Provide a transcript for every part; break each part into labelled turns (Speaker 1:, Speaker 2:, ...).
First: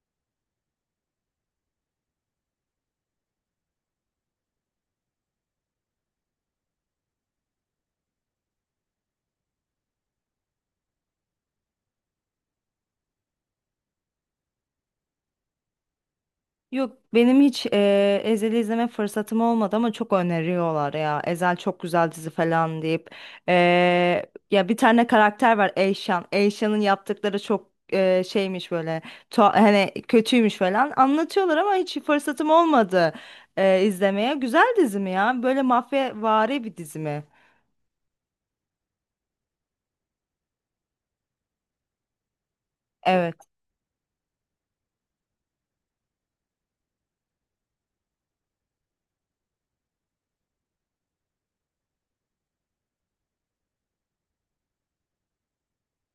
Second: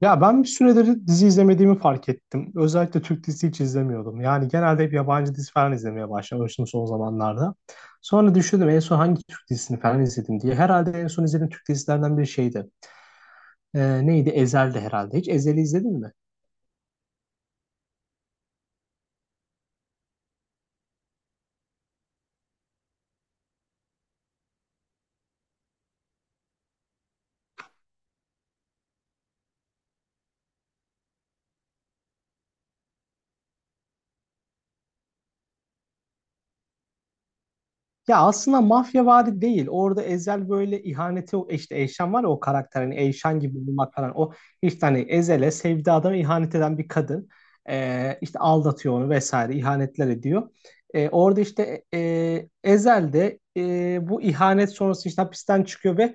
Speaker 1: Ya ben bir süredir dizi izlemediğimi fark ettim. Özellikle Türk dizisi hiç izlemiyordum. Yani genelde hep yabancı dizi falan izlemeye başlamıştım son zamanlarda. Sonra düşündüm en son hangi Türk dizisini falan izledim diye. Herhalde en son izlediğim Türk dizilerinden bir şeydi. Neydi? Ezel'di herhalde. Hiç Ezel'i izledin mi?
Speaker 2: Yok, benim hiç Ezel'i izleme fırsatım olmadı ama çok öneriyorlar ya. Ezel çok güzel dizi falan deyip. Ya bir tane karakter var, Eyşan. Eyşan'ın yaptıkları çok şeymiş, böyle hani kötüymüş falan anlatıyorlar ama hiç fırsatım olmadı izlemeye. Güzel dizi mi ya? Böyle mafyavari bir dizi mi?
Speaker 1: Ya aslında mafya mafyavari değil. Orada Ezel böyle ihaneti işte Eyşan var ya o karakter hani Eyşan
Speaker 2: Evet.
Speaker 1: gibi bulmak falan. O işte hani Ezel'e sevdiği adama ihanet eden bir kadın. İşte aldatıyor onu vesaire ihanetler ediyor. Orada işte Ezel de bu ihanet sonrası işte hapisten çıkıyor ve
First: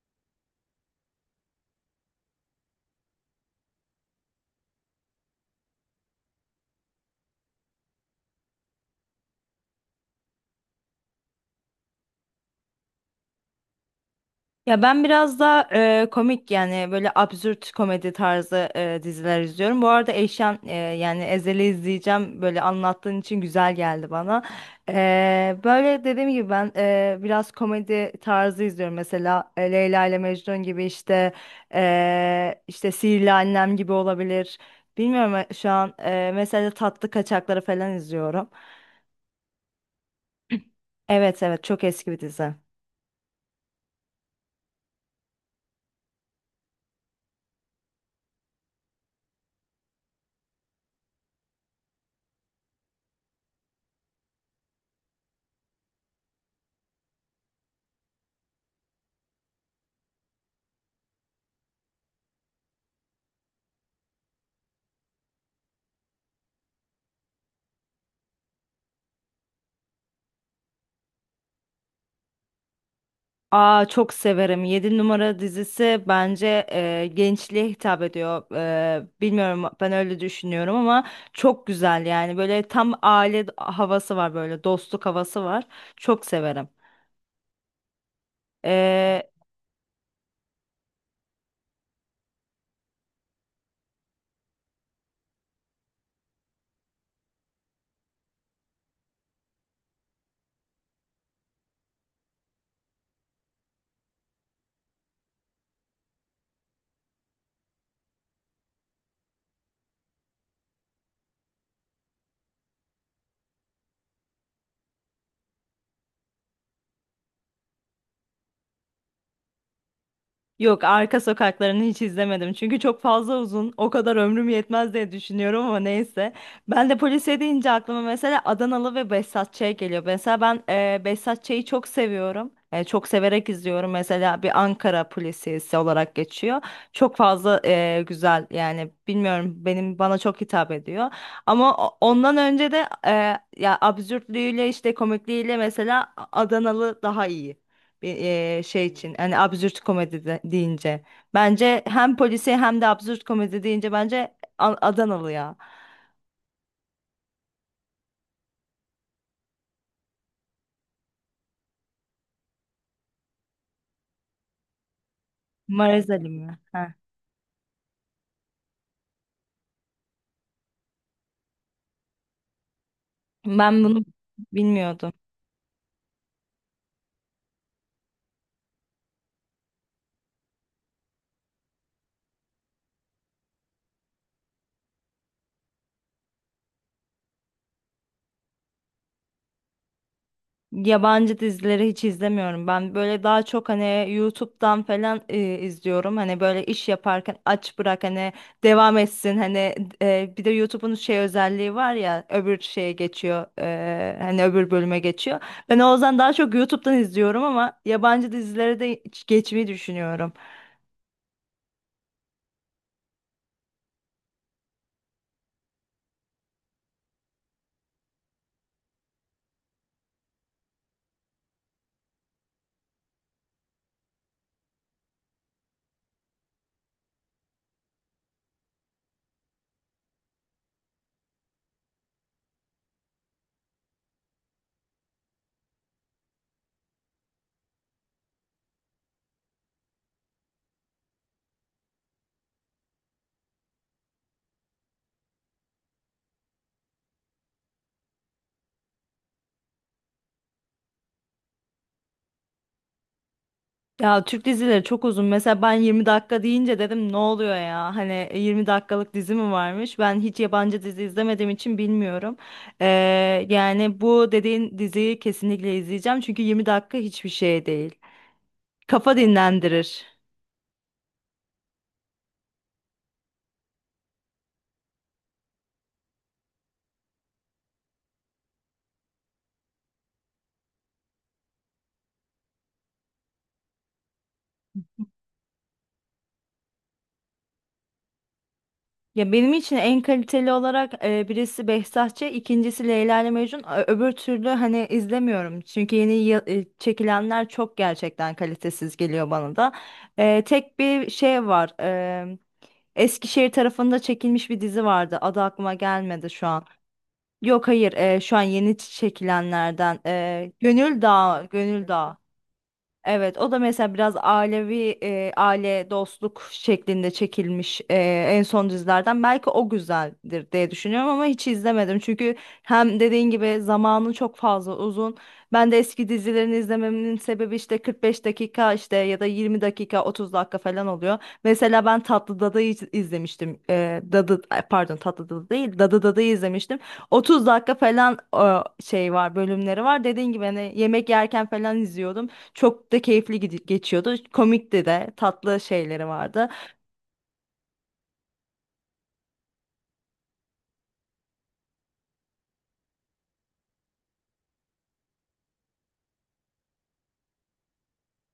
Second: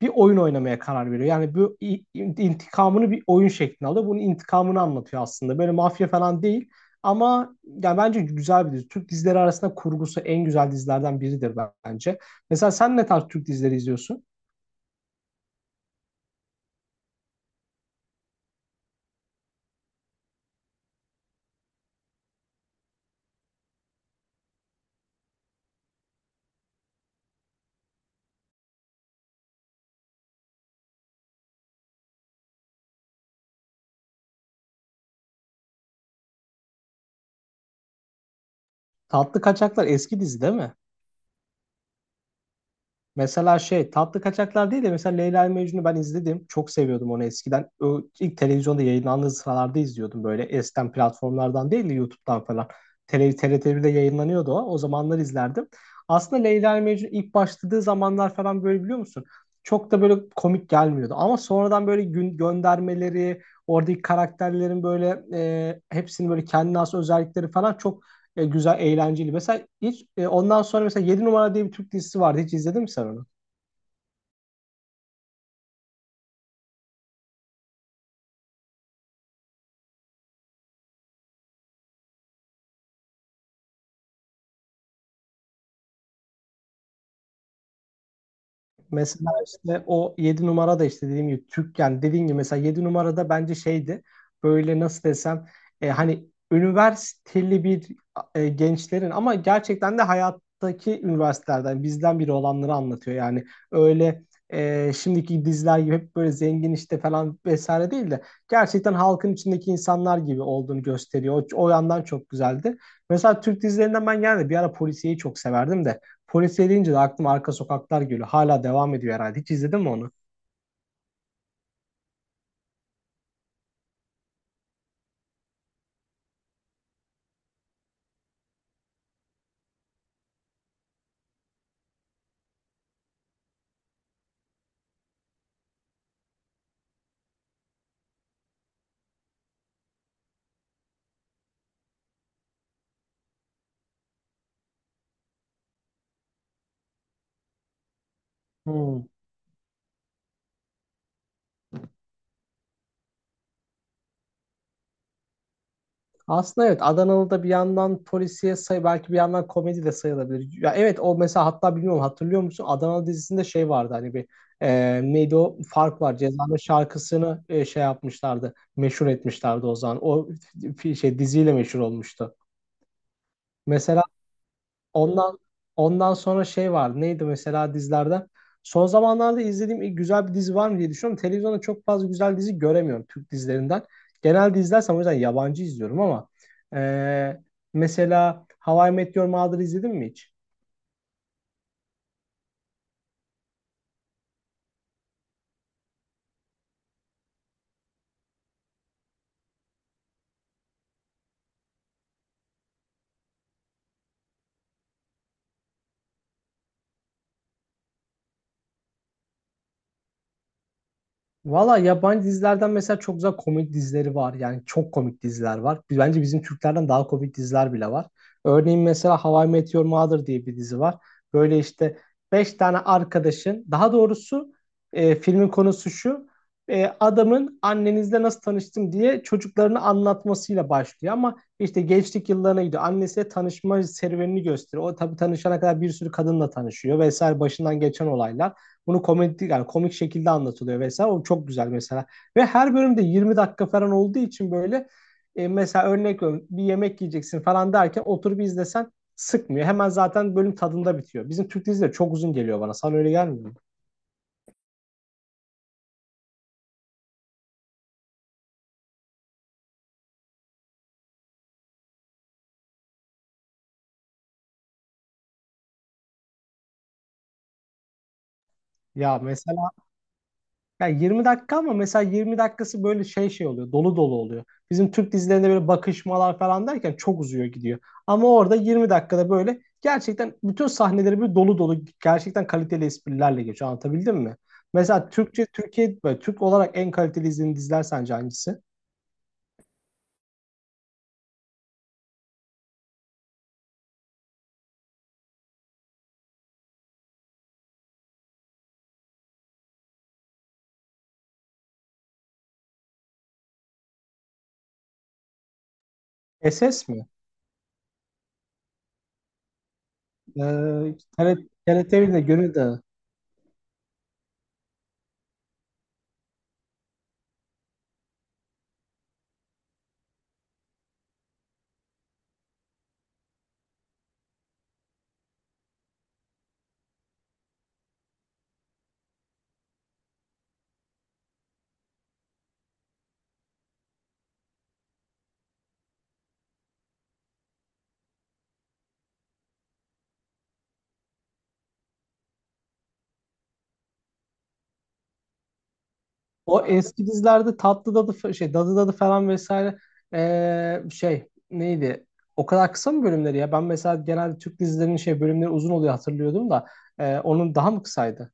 Speaker 1: bir oyun oynamaya karar veriyor. Yani bu intikamını bir oyun şeklinde alıyor. Bunun intikamını anlatıyor aslında. Böyle mafya falan değil. Ama yani bence güzel bir dizi. Türk dizileri arasında kurgusu en güzel dizilerden biridir bence. Mesela sen ne tarz Türk dizileri izliyorsun?
Speaker 2: Ya ben biraz daha komik, yani böyle absürt komedi tarzı diziler izliyorum. Bu arada Eyşan yani Ezel'i izleyeceğim. Böyle anlattığın için güzel geldi bana. Böyle dediğim gibi ben biraz komedi tarzı izliyorum. Mesela Leyla ile Mecnun gibi, işte işte Sihirli Annem gibi olabilir. Bilmiyorum, şu an mesela Tatlı Kaçakları falan izliyorum.
Speaker 1: Tatlı Kaçaklar eski dizi değil mi?
Speaker 2: Evet, evet, çok eski bir dizi.
Speaker 1: Mesela şey tatlı kaçaklar değil de mesela Leyla ile Mecnun'u ben izledim. Çok seviyordum onu eskiden. O ilk televizyonda yayınlandığı sıralarda izliyordum böyle. Eskiden platformlardan değil de YouTube'dan falan. TRT1'de yayınlanıyordu o. O zamanlar izlerdim. Aslında Leyla ile Mecnun ilk başladığı zamanlar falan böyle biliyor musun? Çok da böyle komik gelmiyordu. Ama sonradan böyle gün göndermeleri, oradaki karakterlerin böyle hepsinin böyle kendine has özellikleri falan çok güzel, eğlenceli. Mesela hiç ondan sonra mesela yedi numara diye bir Türk dizisi vardı. Hiç izledin mi sen onu?
Speaker 2: Aa, çok severim. Yedi Numara dizisi bence gençliğe hitap ediyor. Bilmiyorum, ben öyle düşünüyorum ama çok güzel, yani böyle tam aile havası var, böyle dostluk havası var. Çok severim.
Speaker 1: Mesela işte o yedi numara da işte dediğim gibi Türk yani dediğim gibi mesela 7 numarada bence şeydi böyle nasıl desem hani üniversiteli bir gençlerin ama gerçekten de hayattaki üniversitelerden bizden biri olanları anlatıyor yani öyle şimdiki diziler gibi hep böyle zengin işte falan vesaire değil de gerçekten halkın içindeki insanlar gibi olduğunu gösteriyor. O yandan çok güzeldi. Mesela Türk dizilerinden ben yani bir ara polisiyeyi çok severdim de polisiye deyince de aklıma Arka Sokaklar geliyor. Hala devam ediyor herhalde. Hiç izledin mi onu?
Speaker 2: Yok, Arka Sokakları'nı hiç izlemedim. Çünkü çok fazla uzun. O kadar ömrüm yetmez diye düşünüyorum ama neyse. Ben de polisiye deyince aklıma mesela Adanalı ve Behzat Ç. geliyor. Mesela ben Behzat Ç'yi çok seviyorum. Çok severek izliyorum. Mesela bir Ankara polisiyesi olarak geçiyor. Çok fazla güzel, yani bilmiyorum, benim bana çok hitap ediyor. Ama ondan önce de ya absürtlüğüyle, işte komikliğiyle mesela Adanalı daha iyi bir şey
Speaker 1: Hmm.
Speaker 2: için, hani absürt komedi deyince, bence hem polisi hem de absürt komedi deyince bence Adanalı ya.
Speaker 1: Aslında evet Adanalı bir yandan polisiye say belki bir yandan komedi de sayılabilir. Ya evet o mesela hatta bilmiyorum hatırlıyor musun? Adanalı dizisinde şey vardı hani bir neydi o fark
Speaker 2: Maraz
Speaker 1: var.
Speaker 2: Ali mi?
Speaker 1: Ceza'nın
Speaker 2: Heh.
Speaker 1: şarkısını şey yapmışlardı. Meşhur etmişlerdi o zaman. O şey diziyle meşhur olmuştu.
Speaker 2: Ben
Speaker 1: Mesela
Speaker 2: bunu bilmiyordum.
Speaker 1: Ondan ondan sonra şey vardı. Neydi mesela dizilerden? Son zamanlarda izlediğim ilk güzel bir dizi var mı diye düşünüyorum. Televizyonda çok fazla güzel dizi göremiyorum Türk dizilerinden. Genelde izlersem o yüzden yabancı izliyorum ama eee, mesela How I Met Your Mother izledin mi hiç?
Speaker 2: Yabancı dizileri hiç izlemiyorum. Ben böyle daha çok hani YouTube'dan falan izliyorum. Hani böyle iş yaparken aç bırak, hani devam etsin. Hani bir de YouTube'un şey özelliği var ya, öbür şeye geçiyor. Hani öbür bölüme geçiyor. Ben o yüzden daha çok YouTube'dan izliyorum ama yabancı dizileri de hiç geçmeyi düşünüyorum.
Speaker 1: Valla yabancı dizilerden mesela çok güzel komik dizileri var. Yani çok komik diziler var. Bence bizim Türklerden daha komik diziler bile var. Örneğin mesela How I Met Your Mother diye bir dizi var. Böyle işte 5 tane arkadaşın, daha doğrusu filmin konusu şu. Adamın annenizle nasıl tanıştım diye çocuklarını anlatmasıyla başlıyor. Ama işte gençlik yıllarına gidiyor. Annesiyle tanışma serüvenini gösteriyor. O tabii tanışana kadar bir sürü kadınla tanışıyor vesaire başından geçen olaylar. Bunu komedi yani komik şekilde anlatılıyor vesaire. O çok güzel mesela. Ve her bölümde 20 dakika falan olduğu için böyle mesela örnek veriyorum bir yemek yiyeceksin falan derken oturup izlesen sıkmıyor. Hemen zaten bölüm tadında bitiyor. Bizim Türk dizileri çok uzun geliyor bana. Sana öyle gelmiyor mu?
Speaker 2: Ya, Türk dizileri çok uzun. Mesela ben 20 dakika deyince dedim, ne oluyor ya? Hani 20 dakikalık dizi mi varmış? Ben hiç yabancı dizi izlemediğim için bilmiyorum. Ee, yani bu dediğin diziyi kesinlikle izleyeceğim. Çünkü 20 dakika hiçbir şey değil. Kafa
Speaker 1: Ya mesela
Speaker 2: dinlendirir.
Speaker 1: yani 20 dakika ama mesela 20 dakikası böyle şey şey oluyor. Dolu dolu oluyor. Bizim Türk dizilerinde böyle bakışmalar falan derken çok uzuyor gidiyor. Ama orada 20 dakikada böyle gerçekten bütün sahneleri böyle dolu dolu gerçekten kaliteli esprilerle geçiyor. Anlatabildim mi? Mesela Türkçe Türkiye böyle Türk olarak en kaliteli izlediğin diziler sence hangisi?
Speaker 2: Ya, benim için en kaliteli olarak birisi Behzatçı, ikincisi Leyla ile Mecnun. Öbür türlü hani izlemiyorum. Çünkü yeni çekilenler çok gerçekten kalitesiz geliyor bana da. Tek bir şey var. Eskişehir tarafında çekilmiş bir dizi vardı. Adı aklıma gelmedi şu an.
Speaker 1: SS mi?
Speaker 2: Yok, hayır, şu an yeni çekilenlerden. e,
Speaker 1: Ee,
Speaker 2: Gönül
Speaker 1: TRT,
Speaker 2: Dağı, Gönül
Speaker 1: TRT 'nin
Speaker 2: Dağı.
Speaker 1: de Gönül Dağı.
Speaker 2: Evet, o da mesela biraz ailevi, aile dostluk şeklinde çekilmiş en son dizilerden. Belki o güzeldir diye düşünüyorum ama hiç izlemedim. Çünkü hem dediğin gibi zamanı çok fazla uzun. Ben de eski dizilerini izlememin sebebi, işte 45 dakika, işte ya da 20 dakika, 30 dakika falan oluyor. Mesela ben Tatlı Dada'yı izlemiştim. Dadı ay, pardon, Tatlı Dada değil, Dadı Dada'yı izlemiştim. 30 dakika falan şey var, bölümleri var. Dediğin gibi hani yemek yerken falan izliyordum. Çok da keyifli geçiyordu. Komikti de, tatlı şeyleri vardı.
Speaker 1: O eski dizilerde Tatlı Dadı şey Dadı Dadı falan vesaire şey neydi? O kadar kısa mı bölümleri ya? Ben mesela genelde Türk dizilerinin şey bölümleri uzun oluyor hatırlıyordum da onun daha mı kısaydı?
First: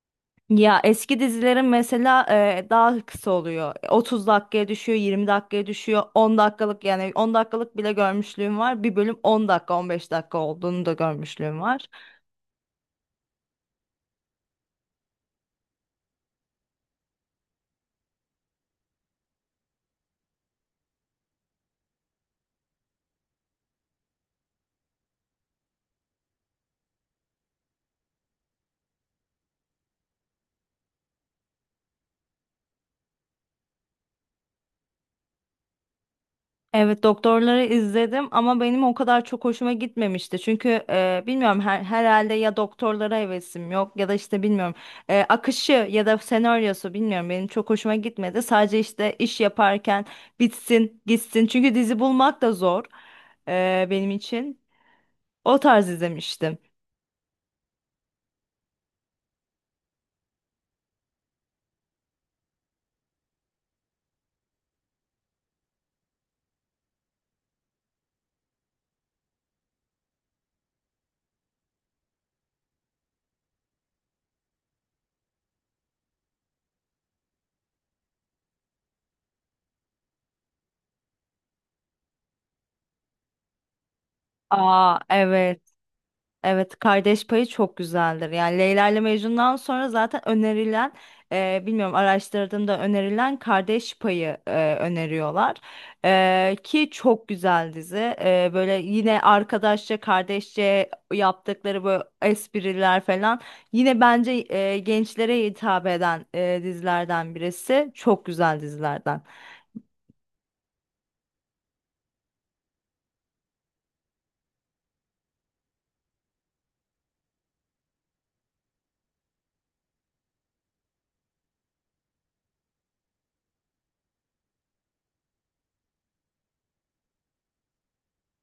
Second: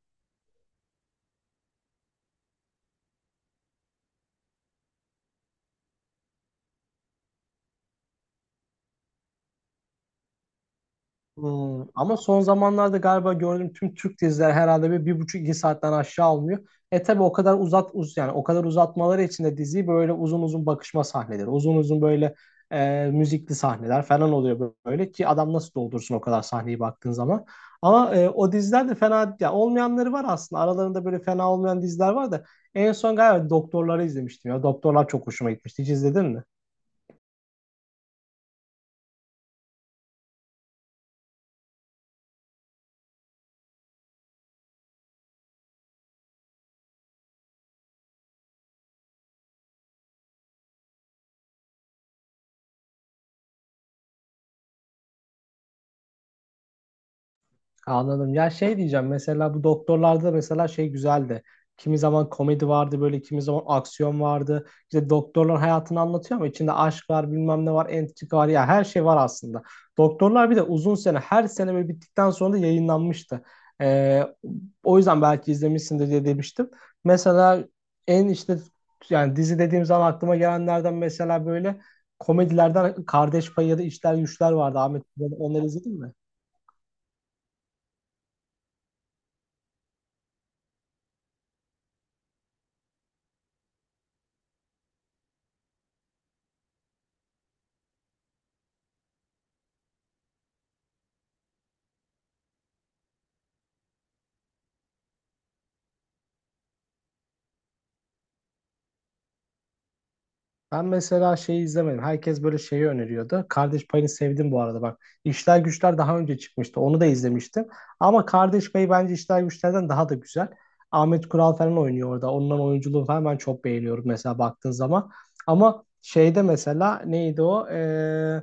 Speaker 2: Ya, eski dizilerin mesela daha kısa oluyor. 30 dakikaya düşüyor, 20 dakikaya düşüyor. 10 dakikalık, yani 10 dakikalık bile görmüşlüğüm var. Bir bölüm 10 dakika, 15 dakika olduğunu da görmüşlüğüm
Speaker 1: Hmm,
Speaker 2: var.
Speaker 1: ama son zamanlarda galiba gördüğüm tüm Türk diziler herhalde bir, bir buçuk iki saatten aşağı almıyor. E tabi o kadar uzat uz yani o kadar uzatmaları için de diziyi böyle uzun uzun bakışma sahneleri, uzun uzun böyle müzikli sahneler falan oluyor böyle ki adam nasıl doldursun o kadar sahneyi baktığın zaman. Ama o diziler de fena ya olmayanları var aslında. Aralarında böyle fena olmayan diziler var da en son galiba doktorları izlemiştim ya. Doktorlar çok hoşuma gitmişti. Hiç izledin mi?
Speaker 2: Evet, doktorları izledim ama benim o kadar çok hoşuma gitmemişti. Çünkü bilmiyorum, herhalde ya doktorlara hevesim yok ya da işte bilmiyorum, akışı ya da senaryosu, bilmiyorum, benim çok hoşuma gitmedi. Sadece işte iş yaparken bitsin gitsin, çünkü dizi bulmak da zor benim için. O tarz izlemiştim.
Speaker 1: Anladım. Ya şey diyeceğim mesela bu doktorlarda da mesela şey güzeldi. Kimi zaman komedi vardı böyle kimi zaman aksiyon vardı. İşte doktorlar hayatını anlatıyor ama içinde aşk var bilmem ne var entrika var ya her şey var aslında. Doktorlar bir de uzun sene her sene böyle bittikten sonra da yayınlanmıştı. Ee, o yüzden belki izlemişsindir diye demiştim. Mesela en işte yani dizi dediğim zaman aklıma gelenlerden mesela böyle komedilerden Kardeş Payı ya da İşler Güçler vardı
Speaker 2: Aa,
Speaker 1: Ahmet. Onları
Speaker 2: evet.
Speaker 1: izledin mi?
Speaker 2: Evet, Kardeş Payı çok güzeldir. Yani Leyla ile Mecnun'dan sonra zaten önerilen, bilmiyorum, araştırdığımda önerilen Kardeş Payı, öneriyorlar. Ki çok güzel dizi. Böyle yine arkadaşça, kardeşçe yaptıkları böyle espriler falan. Yine bence gençlere hitap eden dizilerden birisi. Çok güzel dizilerden.
Speaker 1: Ben mesela şeyi izlemedim. Herkes böyle şeyi öneriyordu. Kardeş Payını sevdim bu arada bak. İşler Güçler daha önce çıkmıştı. Onu da izlemiştim. Ama Kardeş Payı bence İşler Güçler'den daha da güzel. Ahmet Kural falan oynuyor orada. Onların oyunculuğunu falan ben çok beğeniyorum mesela baktığın zaman. Ama şeyde mesela neydi o?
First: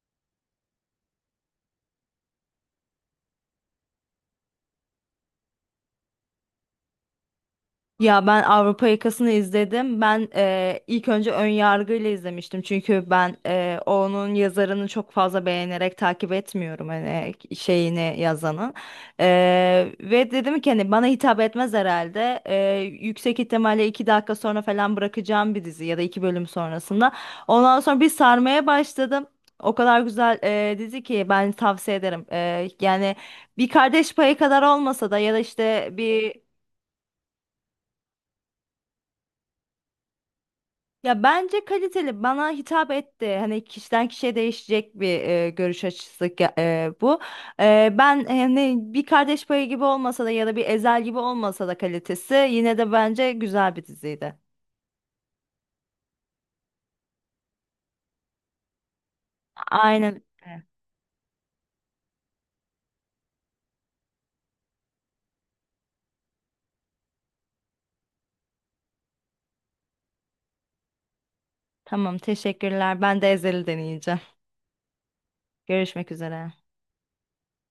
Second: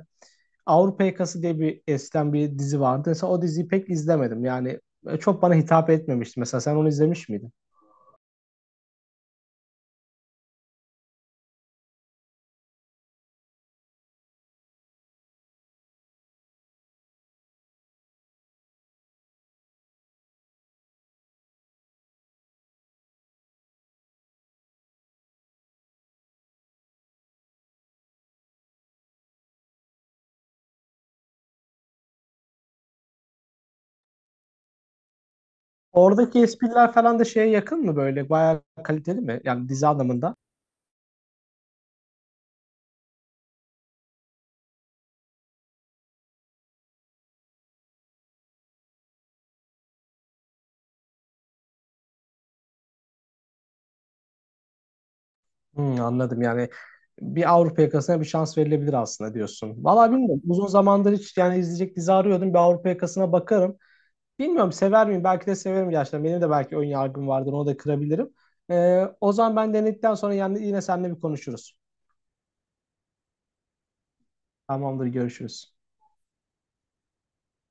Speaker 1: Avrupa Yakası diye bir eskiden bir dizi vardı. Mesela o diziyi pek izlemedim. Yani böyle çok bana hitap etmemişti. Mesela sen onu izlemiş miydin?
Speaker 2: Ya, ben Avrupa Yakası'nı izledim. Ben ilk önce ön yargıyla izlemiştim. Çünkü ben onun yazarını çok fazla beğenerek takip etmiyorum, hani şeyini yazanın. Ve dedim ki hani bana hitap etmez herhalde. Yüksek ihtimalle 2 dakika sonra falan bırakacağım bir dizi ya da iki bölüm sonrasında. Ondan sonra bir sarmaya başladım. O kadar güzel dizi ki ben tavsiye ederim. Yani bir Kardeş Payı kadar olmasa da ya da işte bir.
Speaker 1: Oradaki espriler falan da şeye yakın mı böyle? Bayağı kaliteli mi? Yani dizi anlamında.
Speaker 2: Ya, bence kaliteli, bana hitap etti. Hani kişiden kişiye değişecek bir görüş açısı bu. Ben hani bir Kardeş Payı gibi olmasa da ya da bir Ezel gibi olmasa da, kalitesi yine de bence güzel bir diziydi.
Speaker 1: Hmm, anladım yani. Bir Avrupa yakasına bir şans verilebilir aslında diyorsun. Vallahi
Speaker 2: Aynen.
Speaker 1: bilmiyorum. Uzun zamandır hiç yani izleyecek dizi arıyordum. Bir Avrupa yakasına bakarım. Bilmiyorum sever miyim? Belki de severim gerçekten. Benim de belki ön yargım vardır. Onu da kırabilirim. O zaman ben denedikten sonra yani yine seninle bir konuşuruz.
Speaker 2: Tamam, teşekkürler. Ben de Ezel'i deneyeceğim.
Speaker 1: Tamamdır, görüşürüz.
Speaker 2: Görüşmek üzere.